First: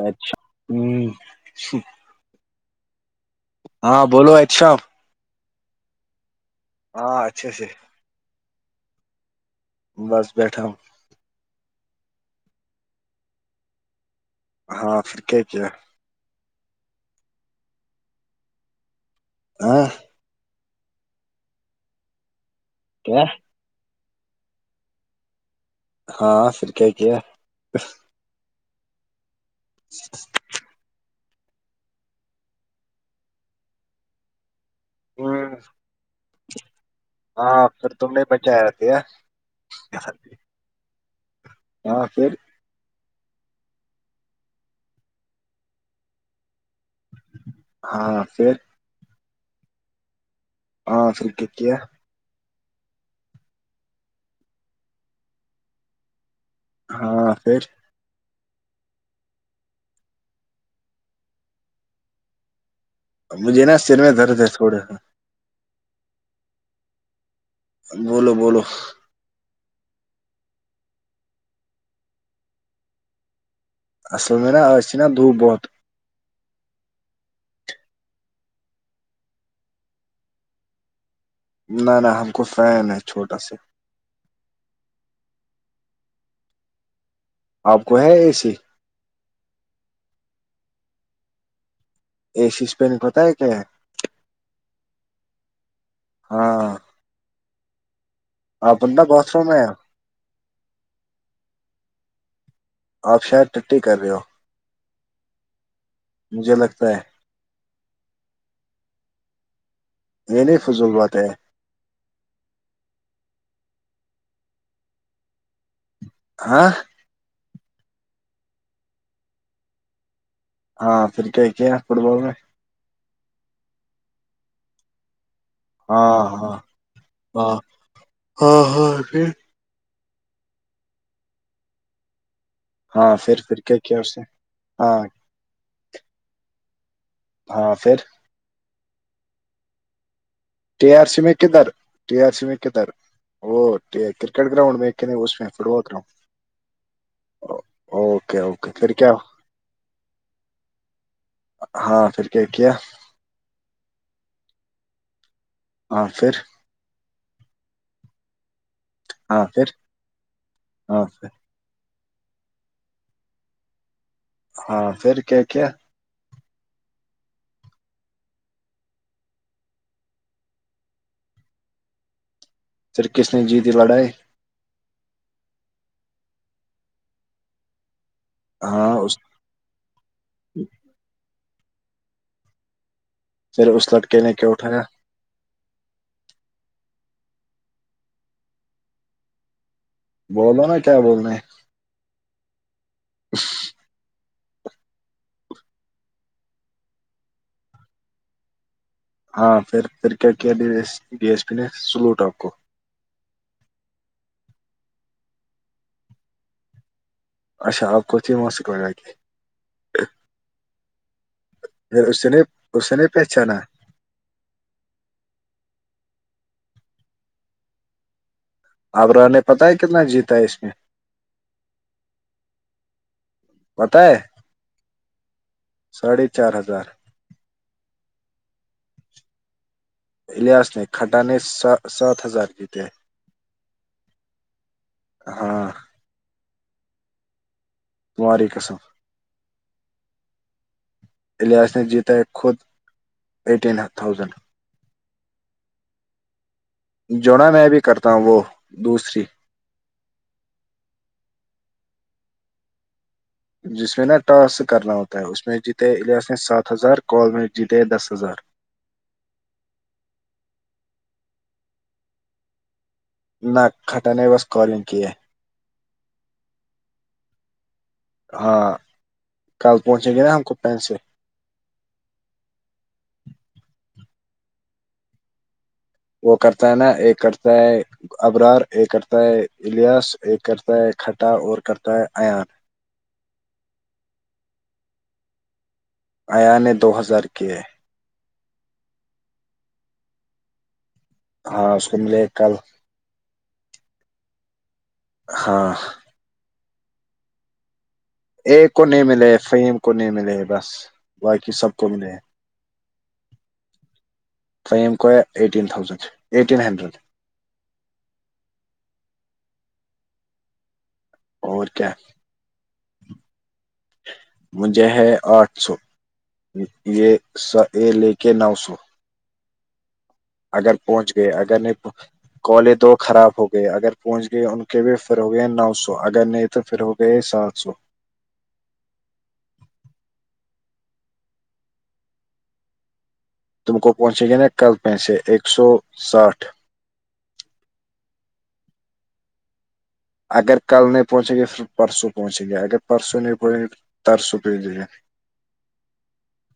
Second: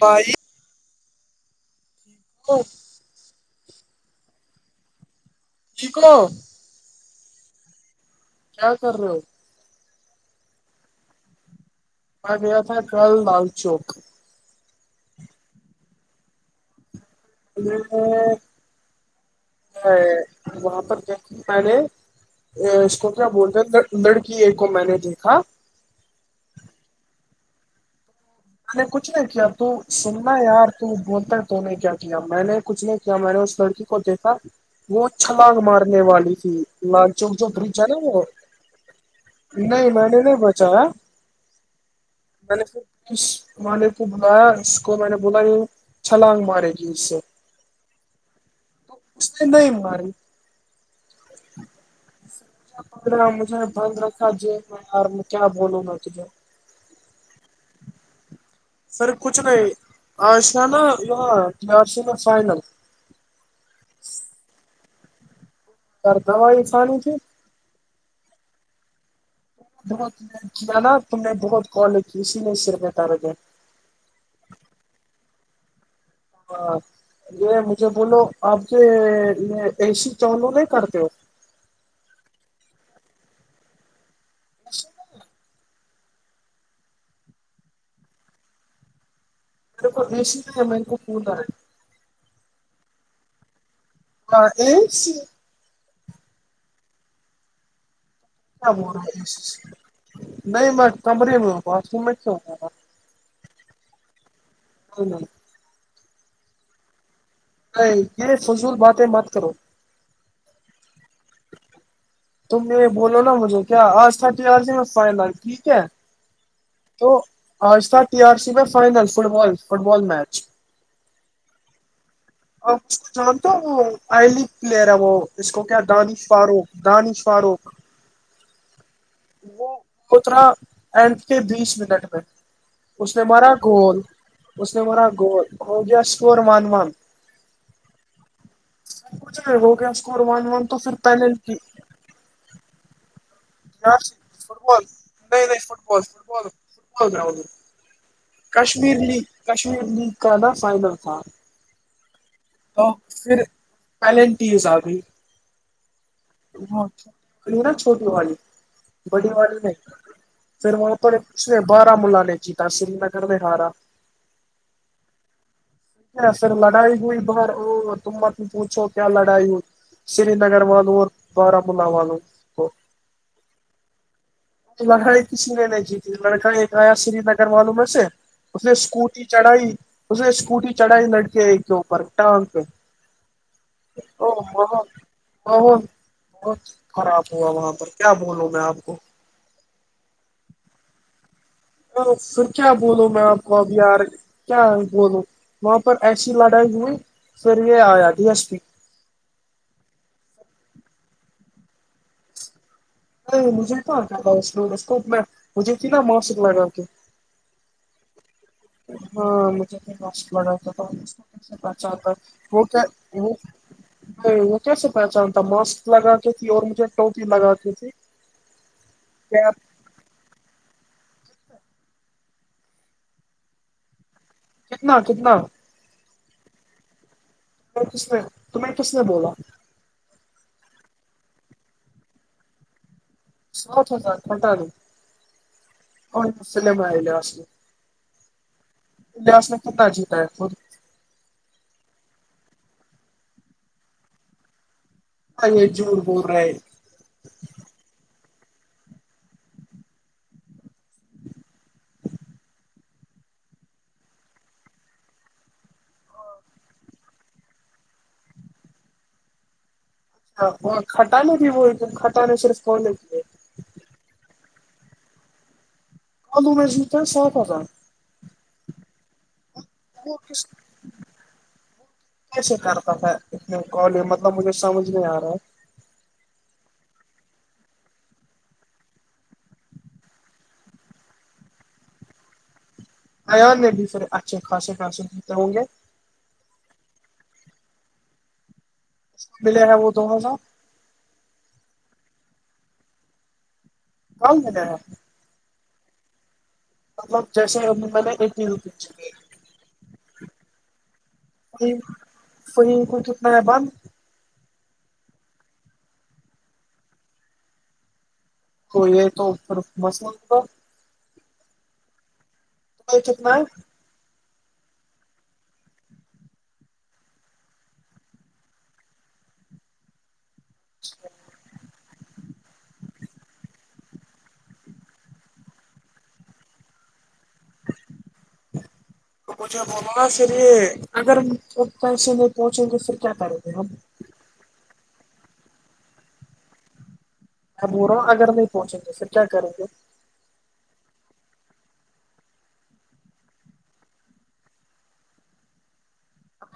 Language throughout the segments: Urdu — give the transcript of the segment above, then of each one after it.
بھائی ہوں او ہاں بولو ای شاپ جیکو ہاں اچھے سے کیا کر رہا ہو بس بیٹھا ہوں وہ گیا تھا کل لال چوک ہاں پھر کیا کیا میں ہاں وہاں پر گ میںے اس کو کیا بولتے ہیں لڑکی کو میں نے دیکھا ہاں سر کیا کیا ہے میں نے کچھ نہیں کیا تو سننا یار تو ب کر تو نے کیا کیا میں نے کچھ نہیں کیا میں نے اس لڑکی کو دیکھا وہ چھلاگ مارنے والی تھی لال چوک جو ہاں برج ہے پھر نا وہ [unintelligible] نہیں میں نے نہیں بوچا ہے ہاں پھر میں نے خ اس والے کو بلایا اس کو میں نے بولا یہ چھلانگ مارے گی اس سے ہاں پھر تو نہیں باری ہاں سر کی کیا ہے پندرہ مجھے بند رکھا جی ار میں کیا بولوں گا تجھے ہاں پھر سر کچھ نہیں آج نا نا یہاں پ آج سے نا فائنل مجھے نا سر میں درد ہے تھوڑا س دوائی کھانی تھی بولو بولو بہت کیا نا تم نے بہت کال کی اسی نے سر بتا ر گ اصل میں نا اسس چ ن دو بہت ہاں یہ مجھے بولو آپ کے ا سی چولو نہیں کرتے ہو نہ نہ ہم کو فین ہے چھوٹا سا [unintelligible] آپ کو ہے اے سی [unintelligible] ای سیس پین کت ہے کیا [unintelligible] ہاں آپ ب بندہ رہا باتھ روم میں نہیں میں کمرے میں ہوں باھ روم میں کیا ہوا آپ شاید ٹی کر رہے ہو [unintelligible] مجھے لگتا ہے یہ فضول بات ہے مت کرو یہ نہیں فضول بات ہے تم بولو نا مجھے کیا آج تھٹی میں فائنل ٹھیک ہے آاں تو آج تھا ٹی آر سی میں final football football match ہاں پھر کیا کیا ہیں فٹ بال میں اچھا توئی لگ پلیر اب اس کو کیا ہاں ہاں دانشاروق ہاں دانشاروق ہاں ہاں وہ کترا اینڈ کے بیس منٹ میں اس ہاں نے پھر مرا پھر کیا گول کیا اس نے اس نے ہاں مرا گول ہو گیا اسکور ون ون ہاں پھر سب کچھ وہ کیا اسکور ون ون تو ٹی پھر آر سی میں پینلٹی کدھر ٹی آر سی میں کدھر وہ کرکٹ فٹ گراؤڈ بال میں نہیں اس میں football ground football football ground میں اوکے اوکے پھر کشمیر کیا لیگ کشمیر لیگ کا نا فائنل تھا ہاں پھر کیا کیا تو پھر پلنٹیز آبھی ہاں پھر وہاں نا چھوٹی والی بڑی ہاں والی پھر میں پھر وہاں ہاں پر پھر اس نے بارامولہ نے سری نگر ہارا ہاں پھر کیا کیا پھر لڑائی ہوئی باہر ا تم مت پوچھو کیا لڑائی ہو سرینگر والوں اور بارامولہ والوں کو پھر کس نے جیتی لڑائی لڑائی کسی نے نہیں جیتی لڑکا ایک آیا سرینگر والوں میں سے اس نے ہاں اس اسکوٹی چڑھائی اس نے اسکوٹی چڑھائی لڑکے ایک کے اوپر ٹانگ پہ پھر اس لڑکے نے کیا اٹھایا [unintelligible] بہت خراب ہوا وہاں پر کیا بولوں میں آپ کو بولو نا کیا بولنا ھے پھر کیا بولوں میں آپ کو اب یار کیا بولو وہاں پر ایسی لڑائی ہوئی پھر یہ آیا ڈھی ایس پی ہاں پھر پھر کیا کیا ڈی ایس پی نے سلوٹ آپ کو مجھے کیا کیا تھا اس اسکوپ میں مجھے تھی نا ماسک لگا کے اچھا اپ کچھ مسی کو کی ہاں مجھےاش بتا تھا پہچا پھر اس نے وہ کیا اس نے وہ پہچانا بھائی وہ کیسے پہچان تھا ماسک لگاتی تھی اور مجھے ٹوپی لگاتی تھی ابرار نے کیا پتا ہے کتنا جیتا ہے اس میں پتہ ہے کتنا کتنا ساڑھے چار ہزار تمہیں کس نے بولا الیاس نے کھٹا نے سات ہزار جیتے سو تھتا کٹا ن ہاں کوصل میں آئی لے آس تمہاری قسم الیاس نے کتنا جیتا ہے خود الیاس نے جیتا ہے خود ایٹین تھاؤزینڈ بھائ یہ جھوٹ بول رہے ہیں جونا میں بھی کرتا ہوں وہ دوسری جس میں نا ٹاسک کرنا ہوتا ہے اس میں جیتے ایاس نے سات ہزار کال میں جیتے دس ہزار ہاں وہ کٹانا بھی وہ کٹان صرف ف ل نہ کھٹان نائی بس قالونگ کی آلو میں صاف آ تھا ہاں کل پہنچیں وہ گے نا کس ہم کو پینسل کیسے کرتا تھا اتنے کال مطلب مجھے سمجھ نہیں آ رہا وہ کرتا ہے نا یہ کرتا ہے [unintelligible] ابرار ایک کرتا ہے الیاس ایک کرتا ہے کھٹا اور کرتا ہے ایان ا میں بھی پھر اچھے خاصے خاصےتے ہوں گے اییاان دو ہزار کے [unintelligible] ملے ہیں وہ تو ہے نا ہاں اس کو ملے کل کو گدرا ہاں مطلب جس مل ا کو نہیں ملے فیم کو نہیں ملے بس باقی سب کو ملے کو کو توکنا بم تو ہم کوا ایٹین تھاؤزنڈ ایٹین ہنڈریڈ کوئی یہ توھر مس تو اور کیا اچتم [unintelligible] مجھے ہے آٹھ سو یہ س یہ لے کے نو سو اگر پہنچ گئے اگر نہیں کالے دو خراب ہو گئے اگر پہنچ گئے ان کے بھی فھر ہو گئے نو سو اگر نہیں تو پھر ہو ت سات سو [unintelligible] توجھ بولا پھر اگر پسے نہیں پہنچیں گے پھر کیا کریں گ تم کو کوہنچے گئے نا کل پیسے ایک سو ساٹھ ابورا اگر نہیں پہنچیں گے پھر کیا کریں گے اگر کل نہیں پہنچیں گے پھر پرسوں پہنچیں گے اگر پرسوں نہیں پہنچیں گے پرسوں پہنچ جیں گے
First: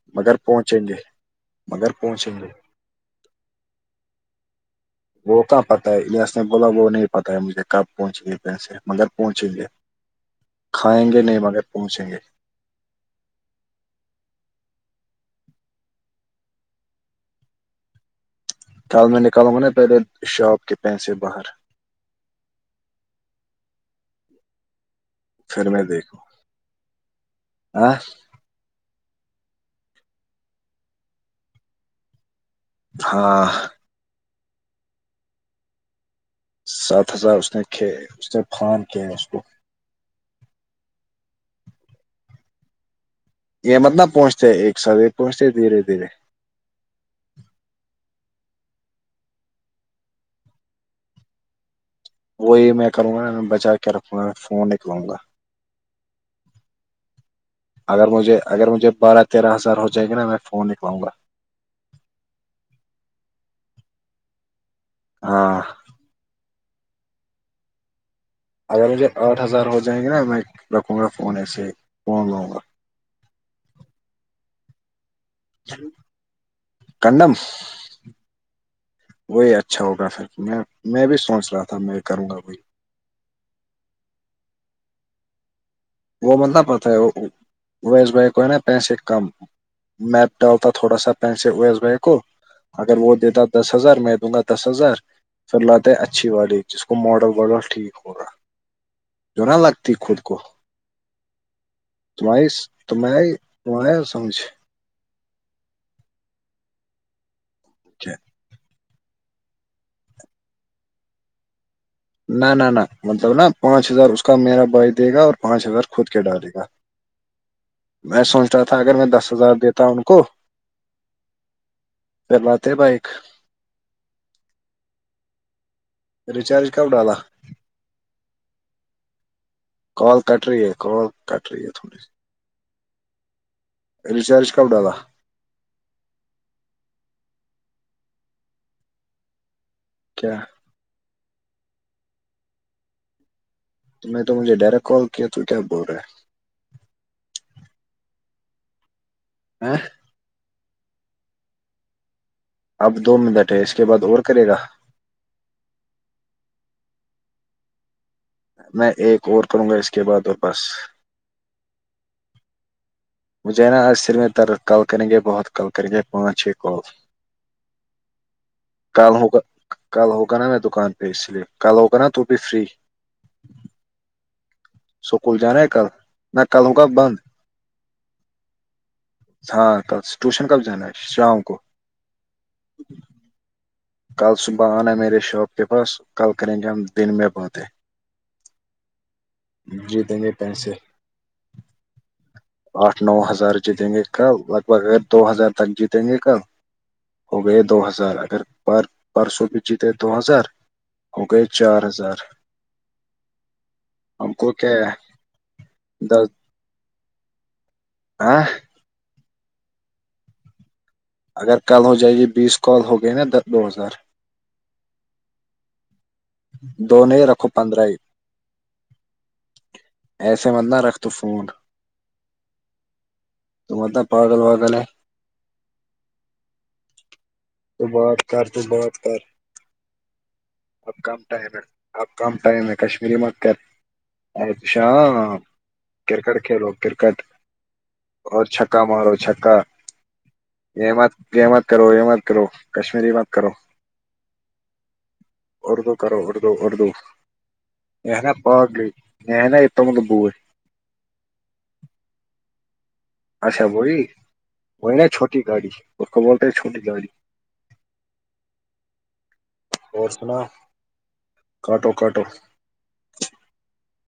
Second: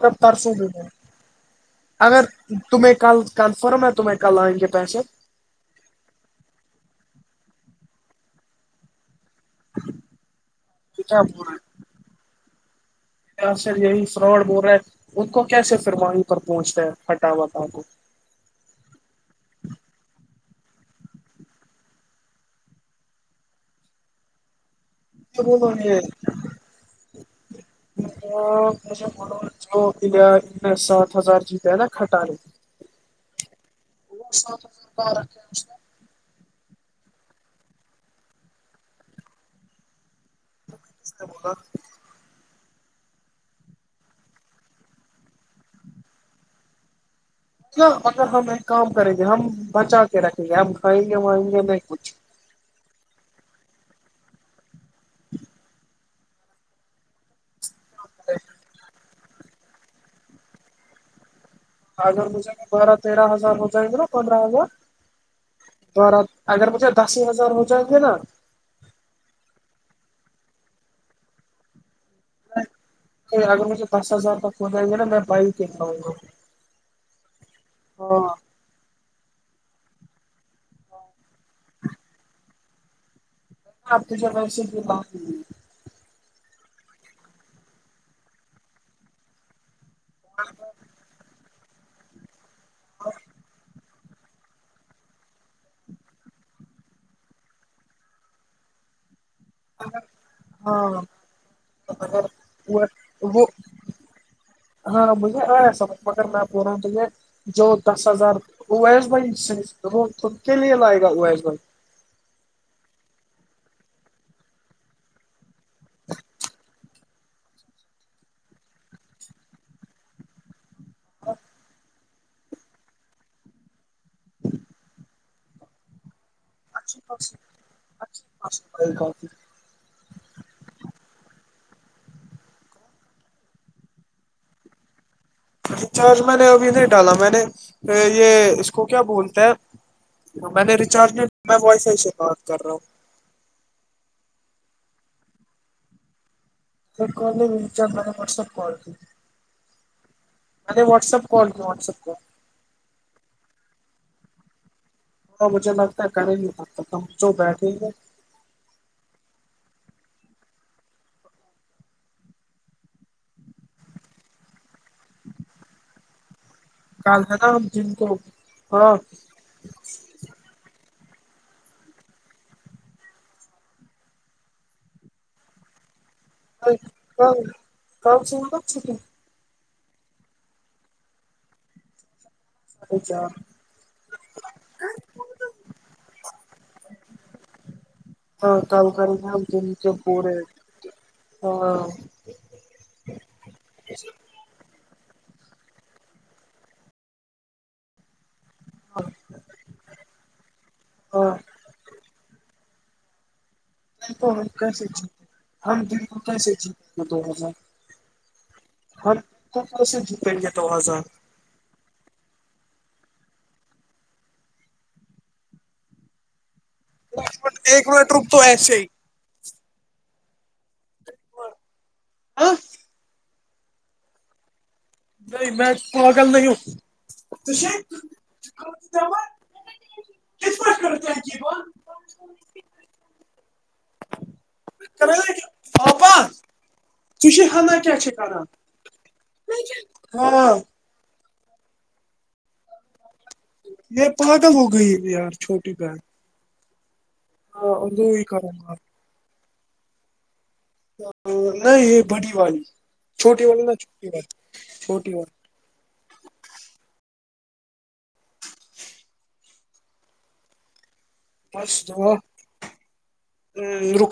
اب مگر ترسوں بھی پہنچیں نہیں گے مگر اگر پہنچیں گے تمہیں کل کنفرم ہے تمہیں کلئیں گے پیسے وہ کہ پتہ ہے ایاس نے بولا وہ نہیں پتا ہے مجھے کب پہنچ گئی پ سے مگر پہنچیں گے تو کھائیں گے کیا نہیں مگر پہنچیں گے ر یہی فراڈ بول رہا ہے ان کو کیسے فرمانی پر پہنچتا ہے ہٹاوٹ آ کو کال میں نکالوں گا نا پہلے شاپ کے پیسے باہر یہ پھر بت میں بیا دیکھوں ہاں [unintelligible] تو مے ب جو سات ہزار جی پ ہے نا کھٹال ہاں ب صاف س رکھے [unintelligible] سات ہزار اس نے ک اس نے فان ک ہیں اس کو بگا [unintelligible] یہ متلب پہنچتے ہے ایک سو پہنچتے دھیرے دھیرے کیا اگر ہم ایک کام کریں گے ہم بچا کے رکھیں گے ہم کھائیں گے وائیں گے نہیں کچھ وہی میں کروں گا بچا کے رکھوں گا فون نکلؤوں گا اگر مجھے اگر مجھے بارہ تیرہ ہزار ہو جائے گے نا میں فون نکلاؤں گا آگر ہو جائے گا بارہ تیرہ ہزار ہو جائے گا پندرہ ہزار ہاں [inaudible] دارا اگر مجھے دس ہی ہزار ہو جائیں گے نا اگر مجھے آٹھ ہزار ہو جائیں گے نا میں رکھوں گا فون ایسے ہی فون لوں گا آگے مے پچ سز پن جائے گا ن بائیک [unintelligible] کڈم [unintelligible] ہاں وہی اچھا ہوگا پھر میں میں بھی سوچ رہا تھا میں کروں گا کوئی [unintelligible] وہ مت نا پتا ہے اویس بھائی کو ہے نا پیسے کم میں ڈالتا تھوڑا سا پینسے اویس بھائی کو اگر وہ دیتا دس ہزار میں دوں گا دس ہزار فھر لاتے ہے اچھی والی جس کو ماڈر واڈل ٹھیک ہوگا جو نہ لگتی خود کو ہاں اگر تم آیی تمہ آیی وہ تم آیا سمجھ [unintelligible] ہاں مجھے آیا سمجھ مگر میں بول رہا ہوں تجھے جو دس کیا ہزار اویس بھایی سے‌ وہ خود کے لیے لائے گا اویس بھایی نہ نہ نہ مطلب نا پانچ ہزار اس کا میرا بھائی دے گا اور پانچ ہزار خود کے ڈالے گا میں سوچ رہا تھا اگر میں دس ہزار دیتا ان کو [inaudible] پھر لاتے بایک ریچارج [unintelligible] [inaudible] کال کٹ رہی ہے کال کٹ رہی ہے تھوڑیی ریچارج کب‌ ڈالا ریچارج میں نے ابھی نہیں ڈالا میں نے یہ اس کو کیا بولتے ہیں کیا میں نے ریچارج نہیں میں وائی فائی سے بات کر رہا ہوں تو نے تو مجھے ڈائریکٹ کال کیا تو کیا بول رہے ہے ڈایریکٹ کال نہیں میری جان میں نے وٹسپ کال کی [unintelligible] میں نے واٹسپ کول کی واٹسپ کول اب دو منٹ ہے اس کے بعد اور کرے گا وہ مجھے لگتا ہے کریں گے تب تک ہم جو بیٹھیں ہی ہے میں ایک اور کروں گا اس کے بعد واپس مجھے ہے نا آج سر میں درد کل کریں گے بہت کل کریں گے پانچ چھہ اور کل ہے نا ہم جن کو ہاں کل ہوگا کل ہوگا نا میں دکان پہ اس لیے کل ہوگا نا تو بھی فری سکول جارہا ہے کل [unintelligible] کل ہوگا بند [unintelligible] ہاں کل سے ٹیوشن کب جانا ہے شام کو [unintelligible] کل صبح آنا ہے میرے شاپ کے پاس کل کریں گے ہم دن میں باتے ہاں کل کرینگے ہم دن کو جیتیں گے پورے پیسے دن ہاں آٹھ نو ہزار جیتیں کل لگ بھگ اگر دو ہزار تک جیتیں گے کل ہو گئے دو ہزار اگر پر پرسوں بھی جیتے دو ہزار ہو گیے ہاں چار ہزار ہم کو کیا کیسے ہے جیتے ہم دن کو دس کیسے جیتے گے دو ہزار [unintelligible] ہم دن کو کیسے جیتیں گے دو ہزار اگر کل ہو جائے گی بیس کال ہو گئی نا دو ہزار دو نہیں رکھو پندرہ ایک ہی منٹ رک تو ایسے ہی ایسے مت نہ رکھ تو فون ہاں تو مت نا‌ پاگل‌ واگل ہے نہیں میں پاگل نہیں ہوں تو بات کر تو بات کر اب کم ٹائم ہے اب کم ٹائم ہے کشمیری مت کر ا تو شاں ککٹ کھیلو ککٹ [unintelligible] ش حلہ کیا چ کر چھکا ہاں [unintelligible] یہ مت یہ مت کرو یہ مت کرو کشمیری مت کرو یہ پاگل ہو گئی ہے یار چھوٹی اردو بہن کرو اردو اردو ہاں دو ہی نا کروں گا پاگلی نا ات مند بوئے [unintelligible] نہیں یہ بڑی والی چھوٹی والی اچھا نہ وہی چھوٹی والی وہی نا چھوٹی والی گاڑی کو بولتے چھٹی گاڑی اور سنا کاٹو کاٹو پر رک